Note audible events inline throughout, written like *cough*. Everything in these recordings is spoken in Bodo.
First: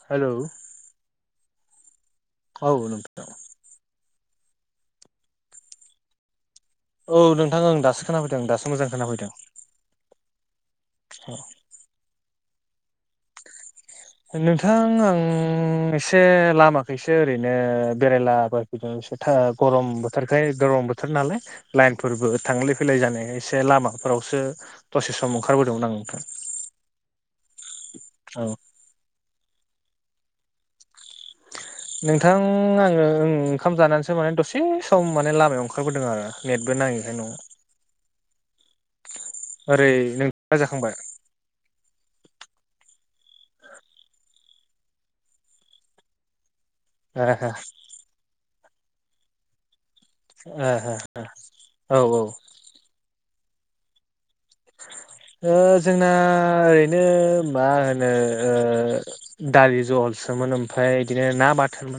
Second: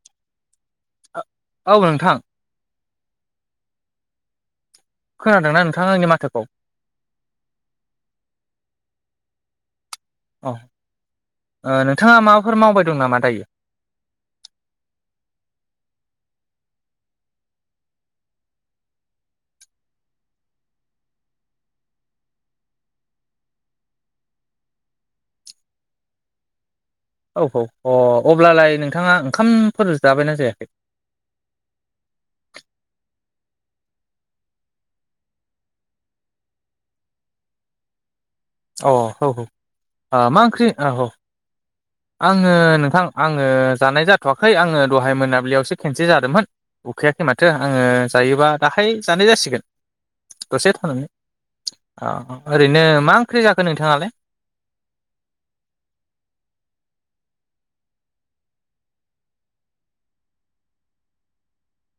हेल' औ नोंथां औ नोंथा औ खोनादोंना नोंथाङा आंनि माथोखौ औ नोंथां आं दासो खोनाफैदोंं दासो मोजां खोनाफैदों अ औ ओ नोंथाङा माबाफोर मावबाय दं नामा दायो नोंथां आं एसे लामाखैसो ओरैनो बेरायलाबायफैदों स था गरम बोथोरखाय गरम बोथोर नालाय लाइनफोरबो थांलाय फैलाय जानाय एसे लामा फोरावसो दसे सम ओंखारबोदोंमोन आं नोंथाङां औ औ अ नोंथां औ अब्लालाय नोंथाङा ओंखामफोर जाबायना जायाखै *unintelligible* नोंथां आङो ओ ओंखाम जानानैसो माने दसे सम माने लामायाव ओंखारबोदों आरो नेटबो नां ओंखायन *unintelligible* अ औ औ ओ ओरै मा नोंथाङा ओंख्रि ओ जाखांबाय? औ आङो नोंथां आङो जानाय जाथवाखै आङो दहाय मोनाबिलियावसो खेनसे उखैयाखै माथो आङो जायोबा दाहाय जानाय जासिगोन दसे थानानै औ आ औ ओरैनो मा ओंख्रि जाखो नोंथाङालाय *unintelligible* ओ जोंना ओरैनो मा होनो ओ दालि जहलसो सोमोन ओमफ्राय बिदिनो ना बाथोन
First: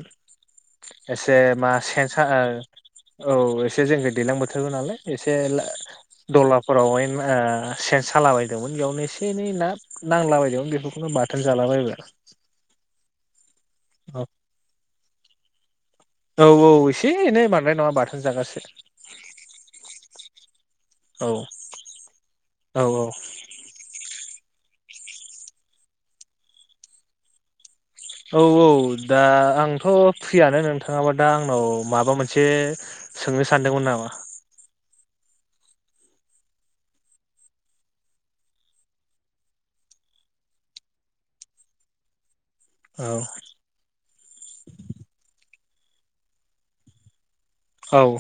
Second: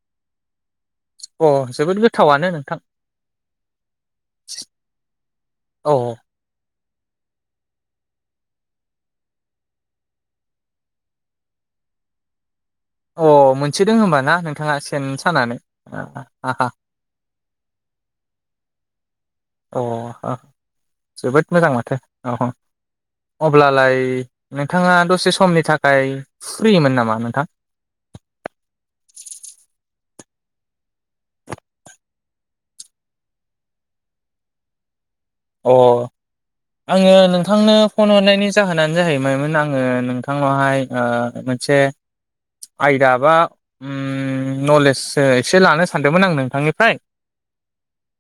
अ जोबोद गोथावनो नोंथां औ एसे जेन दैलां बोथोरबो नालाय एसे ला अ दलाफोरावहाय ओ सेन सालाबायदोंमोन बेयावनो एसे एनै ना नांलाबायदोंमोन बेफोरखौनो बाथोन जालाबायबाय अ मोनसो दों होम्बा औ ना नोंथाङा सेन सानानै औ औ एसे एनै बांद्राय नङा बाथोन जागारसो अ आ औ जोबोद मोजां माथो अ औ अब्लालाय नोंथाङा दसे समनि थाखाय फ्रिमोन नामा नोंथां औ औ दा आंथ फ्रियानो नोंथाङाबा दा आंनाव माबा मोनसे सोंनो सानदोंमोन नामा? *inaudible* अ। आंङो नोंथांनो फन हरनायनि जाहोनानो जाहैबायमोन आंङो नोंथांनावहाय ओ सा औ आयदा बा उम नलेस सो एसे लानो सानदोंमोन आं नोंथांनिफ्राय औ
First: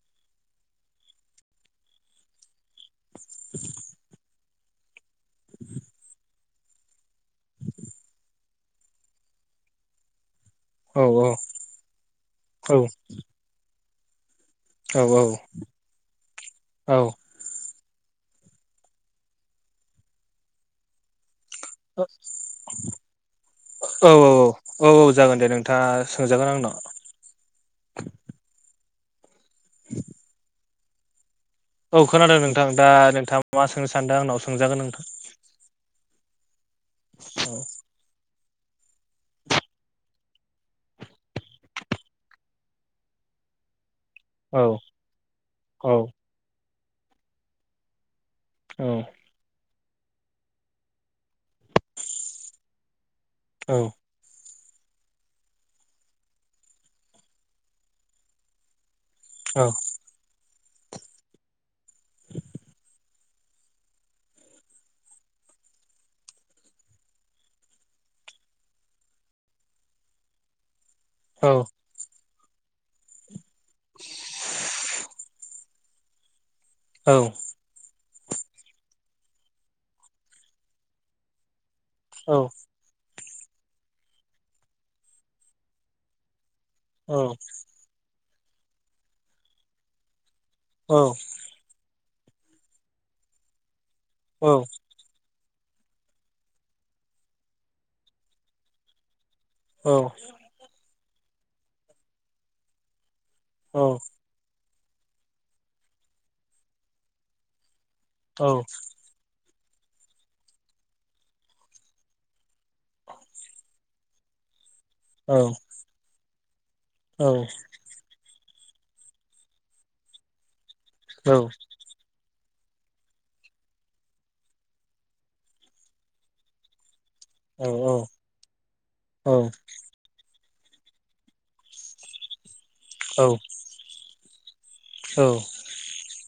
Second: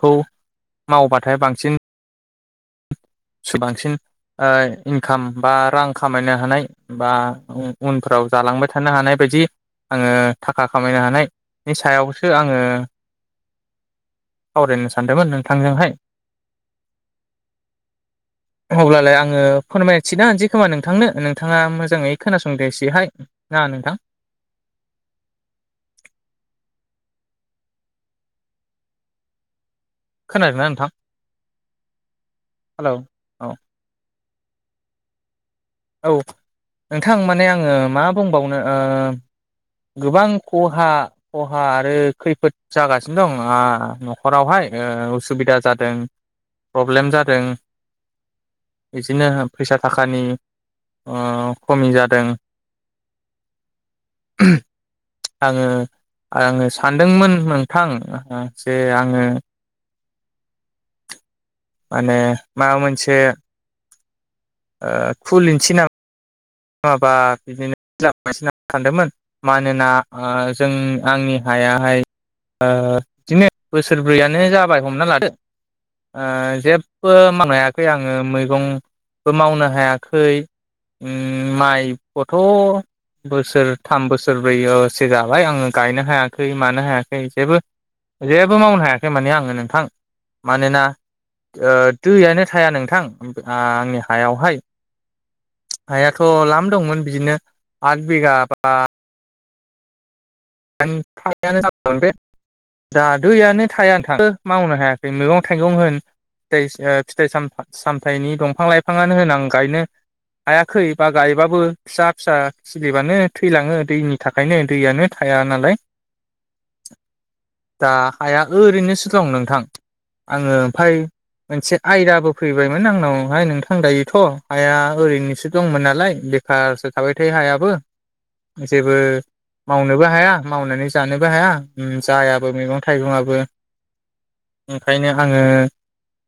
खौ मावबाथाय बांसिन सोबांसिन ओ इनकाम बा रां खामायनो हानाय बा उ उनफ्राव जालांबाय थानो हानाय बायदि आंङो थाखा औ खामायनो औ हानायनि सायावसो आंङो औ सावरायनो औ सानदोंमोन नोंथांजोंहाय अब्लालाय आंङो फोरमायनोथिना होनोसै खोमा नोंथांनो नोंथाङा औ औ मोजाङै खोनासंदो एसेहाय ना नोंथां औ औ औ जागोन दे नोंथाङा सोंजा *unintelligible* खोनादोंना नोंथां? औ खोनादों नोंथां दा हेलौ औ नोंथाङा मा सोंनो सानदों आंनाव सोंजागोन नोंथां औ नोंथां माने आंङो मा बुंबावनो ओ गोबां खहा खहा आरो खैफोद जागासिनो दं आ न'ख औ नख'रावहाय ओ उसुबिदा औ जादों प्रब्लेम जादों औ बिदिनो फैसा थाखानि ओ खमि जादों औ आंङो आंङो सानदोंमोन नोंथां ओ जे आं *unintelligible* औ माने माबा मोनसे ओ खुलिनिसै ना माबा बिदिनो *unintelligible* सानदोंमोन मानोना ओ जों आंनि औ हायाहाय ओ बिदिनो बोसोरब्रैयानो जाबाय हमना लादो ओ जेबो औ मावनो हायाखै आं ओ मैगंबो मावनो हायाखै उम माइ औ खथ' बोसोर थाम बोसोरब्रैसो जाबाय आंङो गायनो हायाख खै मानो औ हायाखै जेबो जेबो मावनो हायाखै माने आंङो नोंथां मानोना औ ओ दैयानो थाया नोंथां ओ आंनि हा औ हायावहाय हायाथ' लाम दंमोन बिदिनो आथ बिगा बा औ *unintelligible* बे दा दैयानो औ थाया औ औ नोंथां मावनो हाया मैगं थाइगं होन फिथाइ ओ फिथाइ साम सामथायनि औ दंफां लाइफाङानो होन आं गायनो हायाखै बा गायबाबो फिसा फिसा खिलिबानो थैलांङो दैनि थाखायनो दैयानो थाया नालाय दा हाया ओरैनोसो दं नोंथां आङो ओमफ्राय मोनसे आयदाबो फैबायमोन आंनावहाय नोंथां दायोथ' हाया ओरैनोसो दंमोन नालाय बेखारसो थाबायथायो हायाबो जेबो नोबो हाया मावनानै जानोबो हाया उम जायाबो मैगं थाइगंआबो ओंखायनो आंङो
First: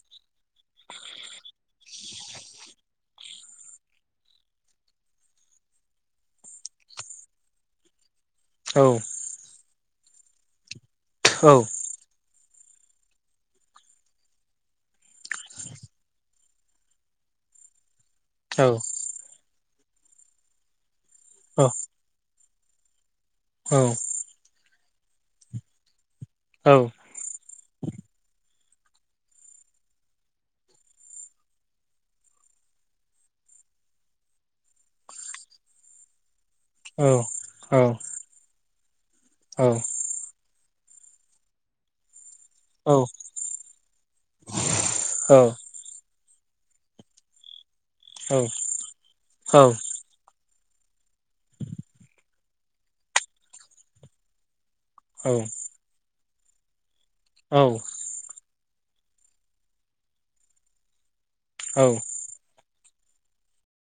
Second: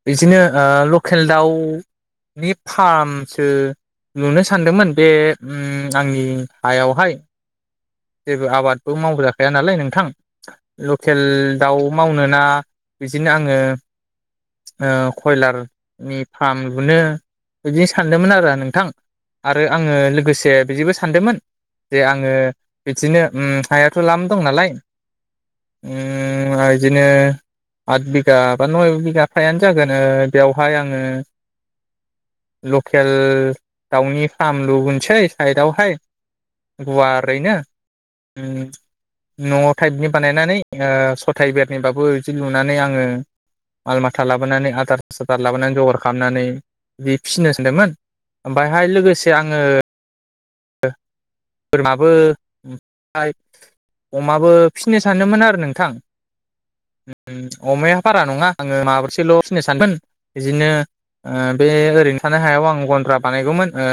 बिदिनो ओ लकेल दाउनि फार्म सो लुनो सानदोंमोन बे उम आंनि हायावहाय जेबो आबादबो मावबोजाखाया नालाय नोंथां लकेल दाउ मावनोना बिदिनो आंङो ओ कयलारनि फार्म लुनो बिदिनो सानदोंमोन आरो नोंथां आरो आङो लोगोसे बिदिबो सा सानदोंमोन जे आङो बिदिनो ओम हायाथ' लाम दं नालाय उ बिदिनो आठ बिगा बा नय बिगा फायानो जागोन बेवहाय आङो लकेल दाउनि फार्म लुगोनसै साइदआवहाय गुवारैनो न' टाइपनि बानायनानै हो सथाय बेरनिबाबो *inaudible* लुनानै आङो आल माथा लाबोनानै आदार थासदार लाबोनानै जगार हाबनानै बिदि फिसिनो सानदोंमोन ओमफ्रायहाय लोगोसे आङो बोरमाबो *unintelligible* अमाबो फिसिनो सानदोंमोन आरो नोंथां। ओम अमाया बारा नङा आङो माब्रैसोल' फिसिनो सानमोन बिदिनो बे ओरैनो थानाय हायाव आं गन्द्रा बानायगौमोन ओ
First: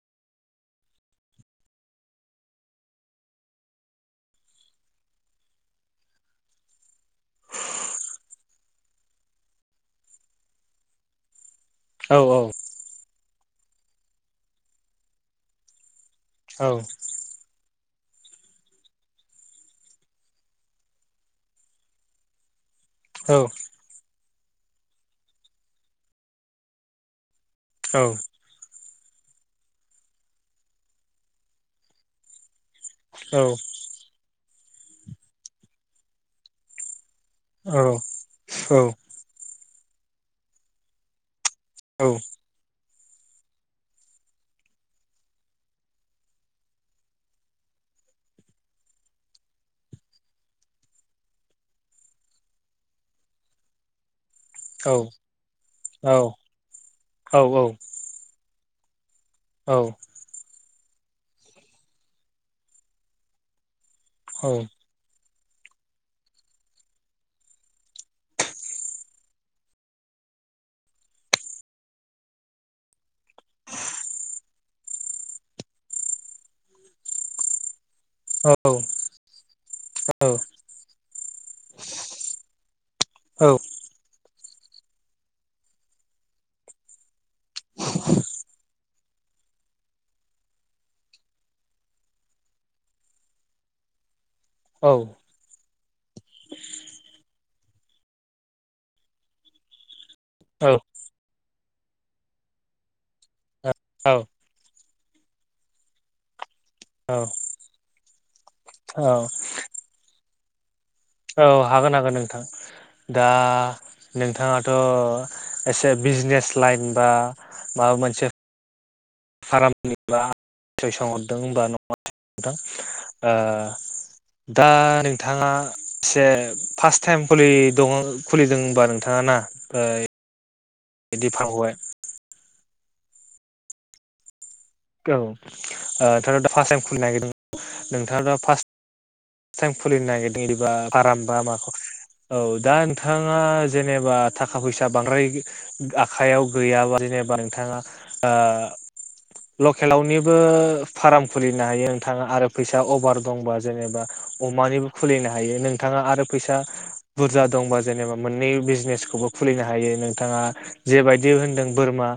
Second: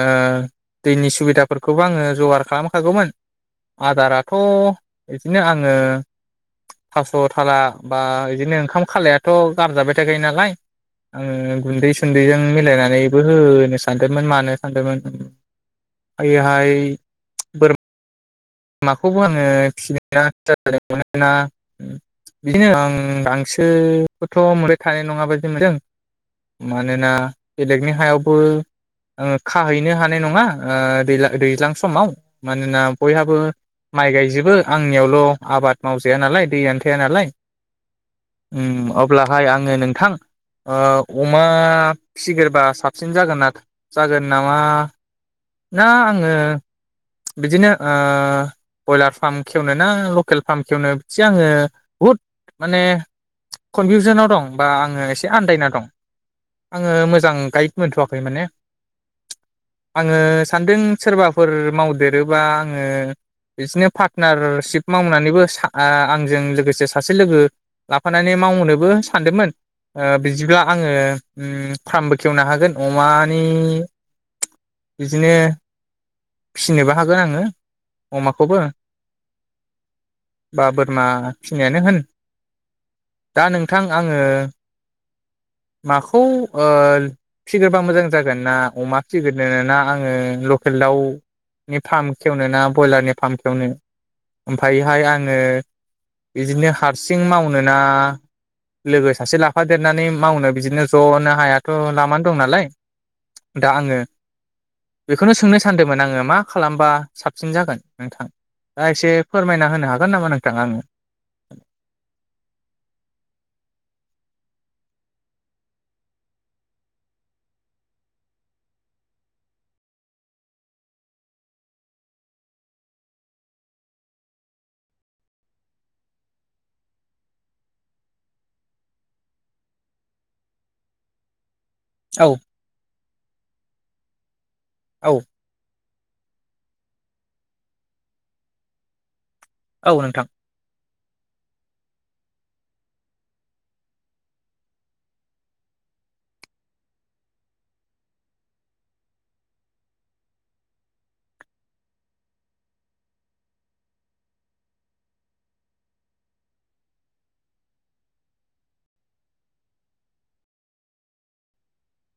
दैनि सुबिदा फोरखौबो आङो जगार खालामखागौमोन। आदाराथ' बिदिनो आङो थास' थाला बा बिदिनो ओंखाम खालायाथ' गारजाबाय थाखायो नालाय। आङो गुन्दै सुन्दैजों मिलायनानैबो होनो सानदोंमोन मानो सानदोंमोन ओयहाय बोर माखौबो आङो फिनाया *inaudible* बिदिनो ओं औ गांसोखौथ' मोनबाय थानाय नङाबायदि मोनदों मानोना बेलेगनि औ हायावबो आङो खाहैनो हानाय नङा दै दैज्लां समाव मानोना औ बो माइ गायजोबो आंनियावल' आबाद मावजाया नालाय दैयानो थाया नालाय। ओम अब्लाहाय आङो नोंथां अमा फिसिग्रोबा साबसिन जागोन न जागोन नामा ना आङो बिदिनो ओ ब्रयलार फार्म खेवनो ना लकेल फार्म खेवनो बिसे आङो बहुद माने कनफिउसनाव दं। बा आङो एसे आन्दायना दं आङो मोजां गाइद मोनथ'वाखै माने औ। आङो सानदों सोरबाफोर मावदेरोबा आङो बिदिनो फा पार्नारशप मावनानैबो आं आंजों लोगोसे सासे लोगो लाफानानै मावहोननोबो सानदोंमोन। बिदिब्ला आङो ओम फार्मबो खेवनो हागोन अमानि बिदिनो फिनोबो हागोन आङो। अमाखौबो बा बोरमा फिनायानो होन दा नोंथां आङो माखौ फिग्रोबा ओ मोजां जागोन ना अमा फिगोरनोना आङो लकेल दाउनि फार्म खेवनो ना ब्रयलारनि फार्म खेवनो ओमफफ्रायहाय आङो बिदिनो हारसिं माव नोना लोगो सासे लाफादेरनानै मावनो बिदिनो ज'नो हाया थ' लामानो दं नालाय दा आङो बेखौनो सोंनो सानदोंमोन आङो मा मा खालामबा साबसिन जागोन नोंथां औ दा औ एसे फोरमायना होनो हागोन नामा नोंथां आंनो? औ हागोन हागोन नोंथां। दा नोंथाङाथ' एसे बिजनेस लाइन बा माबा मोनसे खारामनिब्ला सयसोंहरदों होनबा *inaudible* ओ दा नोंथाङा एसे फार्स्ट टाइम खुलि दङ खुलिदोंबा नोंथाङा ना ओ बिदि फावबाय औ औ ओ नोंथाङा दा फार्स्ट टाइम खुलिनो नागिरदों नोंथाङ दा फार्स्ट टाइम औ खुलिनो नोंथां नागिरदों इदिबा फारामबा माखौ औ दा नोंथाङा जेनेबा थाखा फैसा बांद्राय आखायाव गैयाबा जेनेबा नोंथाङा ओ *inaudible* लकेलावनिबो फार्म खुलिनो हायो नोंथाङा आरो फैसा अभार दंबा जेनेबा अ मानिबो खुलिनो हायो नोंथाङा आरो फैसा बुरजा दंबा जेनेबा मोननै बिजनेसखौबो खुलि नो हायो नोंथाङा जेबायदि होनदों बोरमा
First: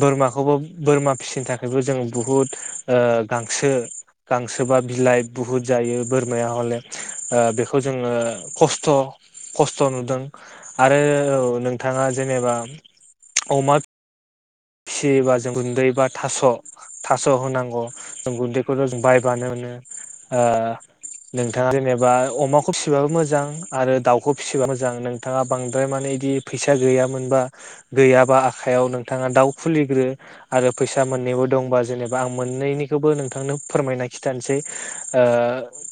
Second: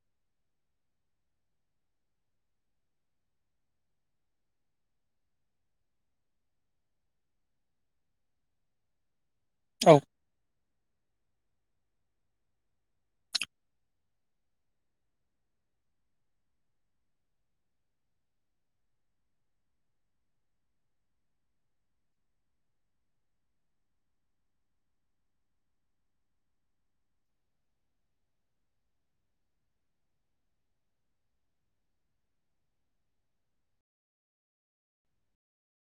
बोरमाखौबो बोरमा फिसिनो थाख- बो जोङो बुहुद ओ गांसो गांसोबा बिलाइ बुहुद जायो बोरमाया हले ओ बेखौ जोङो खस्थ' खस्थ' औ नुदों आरो नोंथाङा जेनेबा अमा फिसियोबा जों गुन्दै बा थास' थास' होनांगौ जों गुन्दैखौथ' जों बायबानो नो आ नोंथाङा जेनेबा अमाखौ फिसिबाबो मोजां आरो दाउखौ फिसिब मोजां नोंथाङा बांद्राय माने बिदि फैसा गैयामोनबा गैयाबा आखाइयाव नोंथाङा दाउ खुलिग्रो आरो फैसा मोननैबो दंबा जेनेबा आं मोननैनिखौबो नोंथांनो फोरमायना खिथानोसै ओ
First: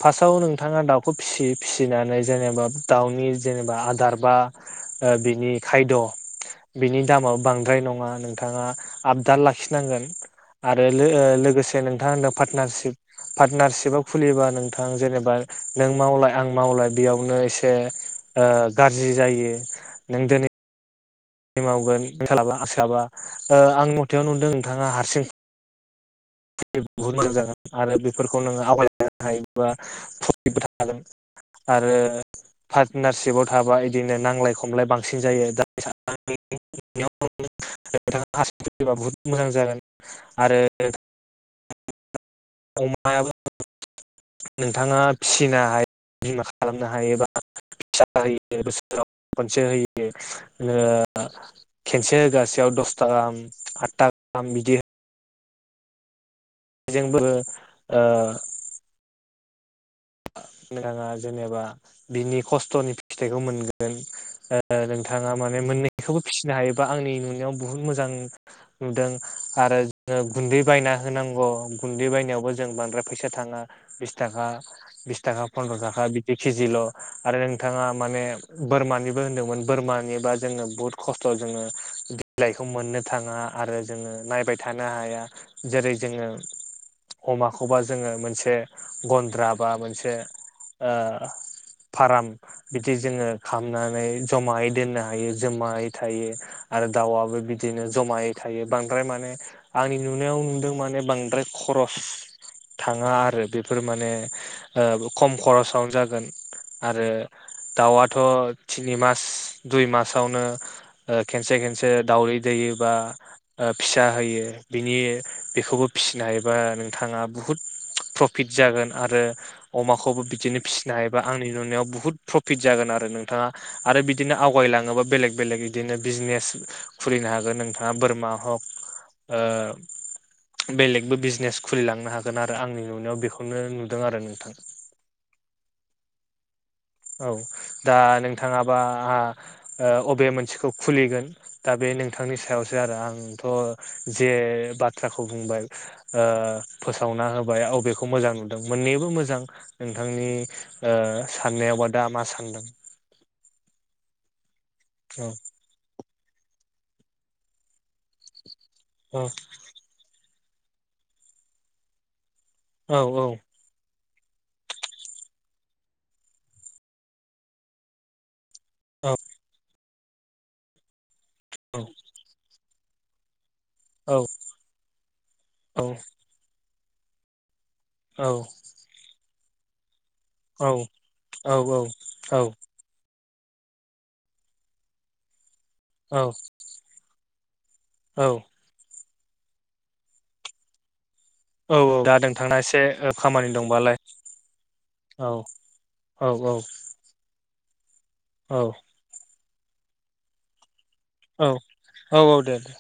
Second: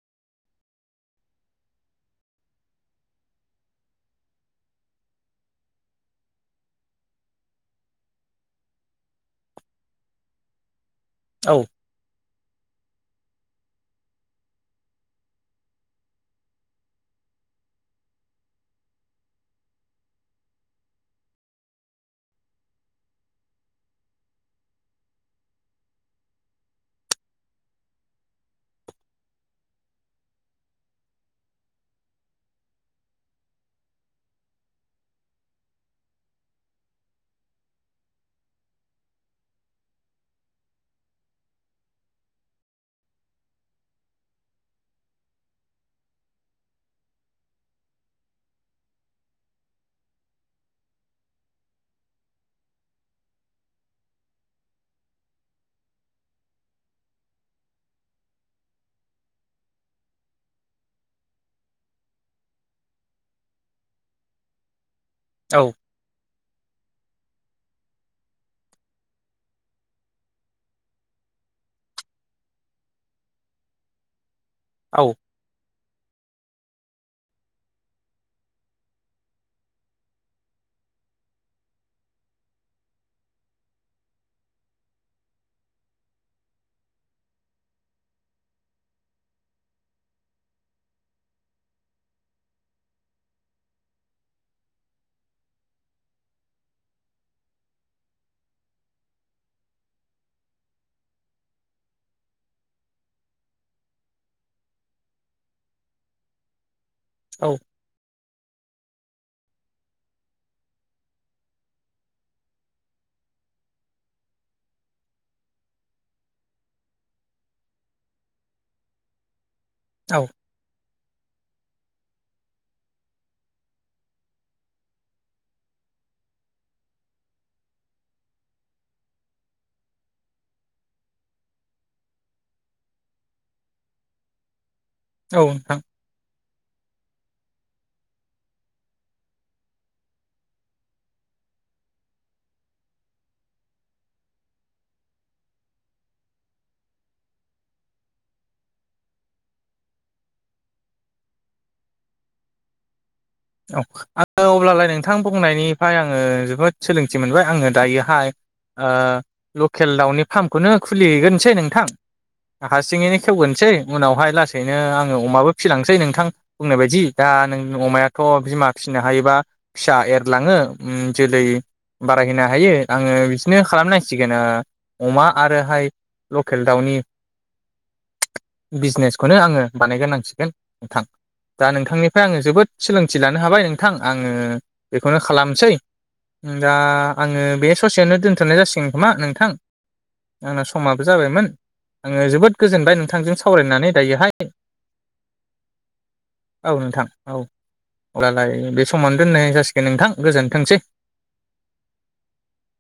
फार्सव नोंथाङा दाउखौ फिसि फिसिनानै जेनेबा दाउनि जेनेब आदारा बा ओ बिनि खायद' बिनि दामा बो बांद्राय नङा थाङा आपडा लाखिनांगोन आरो लो औ लोगोसे नोंथाङा होनदों पार्टनारशिप पार्टनारसिपाव खुलिबा नोंथां जेनेबा नों मावलाय आं मावलाय बेयावनो एसे ओ गाज्रि जायो नों दिनै मावगोन सोलाबा आलाबा ओ आं मथेआव नुदों नोंथाङा हारसिं बहुत मोजां जागोन आरो बेफोरखौ नोङो आवगायलायनो हायोबा फ्रफिटबो थागोन आरो पार्टनारशिपाव थाबा बिदिनो नांलाय खमलाय बांसिन जायो *unintelligible* *unintelligible* नोंथाङाबा हारसिं खुलिबा बहुद मोजां जागोन आरो *inaudible* अमा नोंथाङा फिसिनो हायो बिमा खालामनो हायोबा फिसा होयो बोसोराव खनसे होयो ओ खेनसे होगासेयाव द दसथा गाम आटथा गाम बिदि जोंबो ओ नोंथाङा जेनेबा बिनि खस्थ'नि फिथाइखौ मोनगोन ओ नोंथाङा माने औ मोननैखौबो फिसिनो हायोबा आंनि नुनायाव बुहुत मोजां नुदों आरो जोङो गुन्दै बायना होनांगौ गुन्दै बायनायावबो जों जों बांद्राय फैसा थाङा बिस थाखा औ बिस थाखा फन्द्र थाखा बि जि केजिल' आरो नोंथाङा माने बोरमानिबो होनदोंमोन बोरमानिबा जोङो बहुत खस्थ' जोङो बिलाइखौ मोननो थाङा आरो जोङो नायबाय थानो हाया जेरै जोङो अमाखौबा जोङो मोनसे गन्द्रा बा मोनसे ओ फाराम बिदि जोङो खालामनानै जमायै दोननो हायो जमायै थायो आरो दाउवाबो बिदिनो जमायै थायो बांद्राय माने आंनि नुनायाव नुदों माने बांद्राय ख ख्रस थाङा आरो बेफोर माने ओ खम खरसावनो जागोन आरो औ दाउआथ' तिनि मास दुइ मासावनो खेनसे ओ खेनसे दावदै दैयो बा फिसा होयो बिनि बेखौबो फिसिनो हबा नोंथाङा बुहुत प्रफिट जागोन आरो औ अमाखौबो बिदिनो फिसिनो हायोबा आंनि नुनायाव बुहुत प्रफिट जागोन आरो नोंथाङा आरो बिदिनो आवगायलाङोबा बेलेग बेलेग बिदिनो बिजनेस खुलिनो हागोन नोंथाङा बोरमा हक ओ बेलेगबो बिजनेस खुलिलांनो हागोन आरो आंनि नुनायाव बेखौनो नुदों आरो नोंथां औ नोंथां औ दा नोंथाङाबा आहा ओ अबे मोनसेखौ खुलिगोन दा बे नोंथ थांनि सायावसो आरो आंथ' जे बाथ्राखौ बुंबाय ओ फोसावनो ना होबाय अबेखौ मोजां नुदों मोननैबो मोजां नोंथांनि ओ साननायावबा दा मा सानदों? औ आङो अब्लालाय नोंथां औ बुंनायनिफ्राय आं ओ जोबोद सोलोंथि मोनबाय आङो दायोहाय लकेल दाउनि फार्मखौनो खुलिहैग्रोनोसै नोंथां औ हारसिङैनो औ खेवग्रोसै उनावहाय लासैनो आङो अमाबो फिसिलांनोसै नोंथां बुंनाय बायदि दा नों अमायाथ' बिमा फिसिनो औ हायोबा फिसा एरलाङो उम जोलै बारायहैनो हायो आङो बि दिनो औ खालामनांसिगोन ओ अमा औ आरोहाय लकेल दाउनि बिजनेसखौनो आङो बानायग्रोनांसिगोन औ नोंथां दा नोंथांनिफ्राय औ आङो जोबोद सोलोंथि लानो हाबाय नोंथां आङो बेखौनो खालामसै। औ दा आङो बे ससेयावनो दोनथ'नाय जासिगोन नामा नोंथां? आंना समा बो जाबायमोन औ औ आङो दा जोबोद नोंथांना एसे गोजोनबाय नोंथांजों खामानि सावरायनानै दंबालाय दायोहाय। औ औ औ। नोंथां औ अब्लालाय औ बे समावनो दोननाय जासिगोन नोंथां गोजोनथोंसै। औ औ औ दे दे।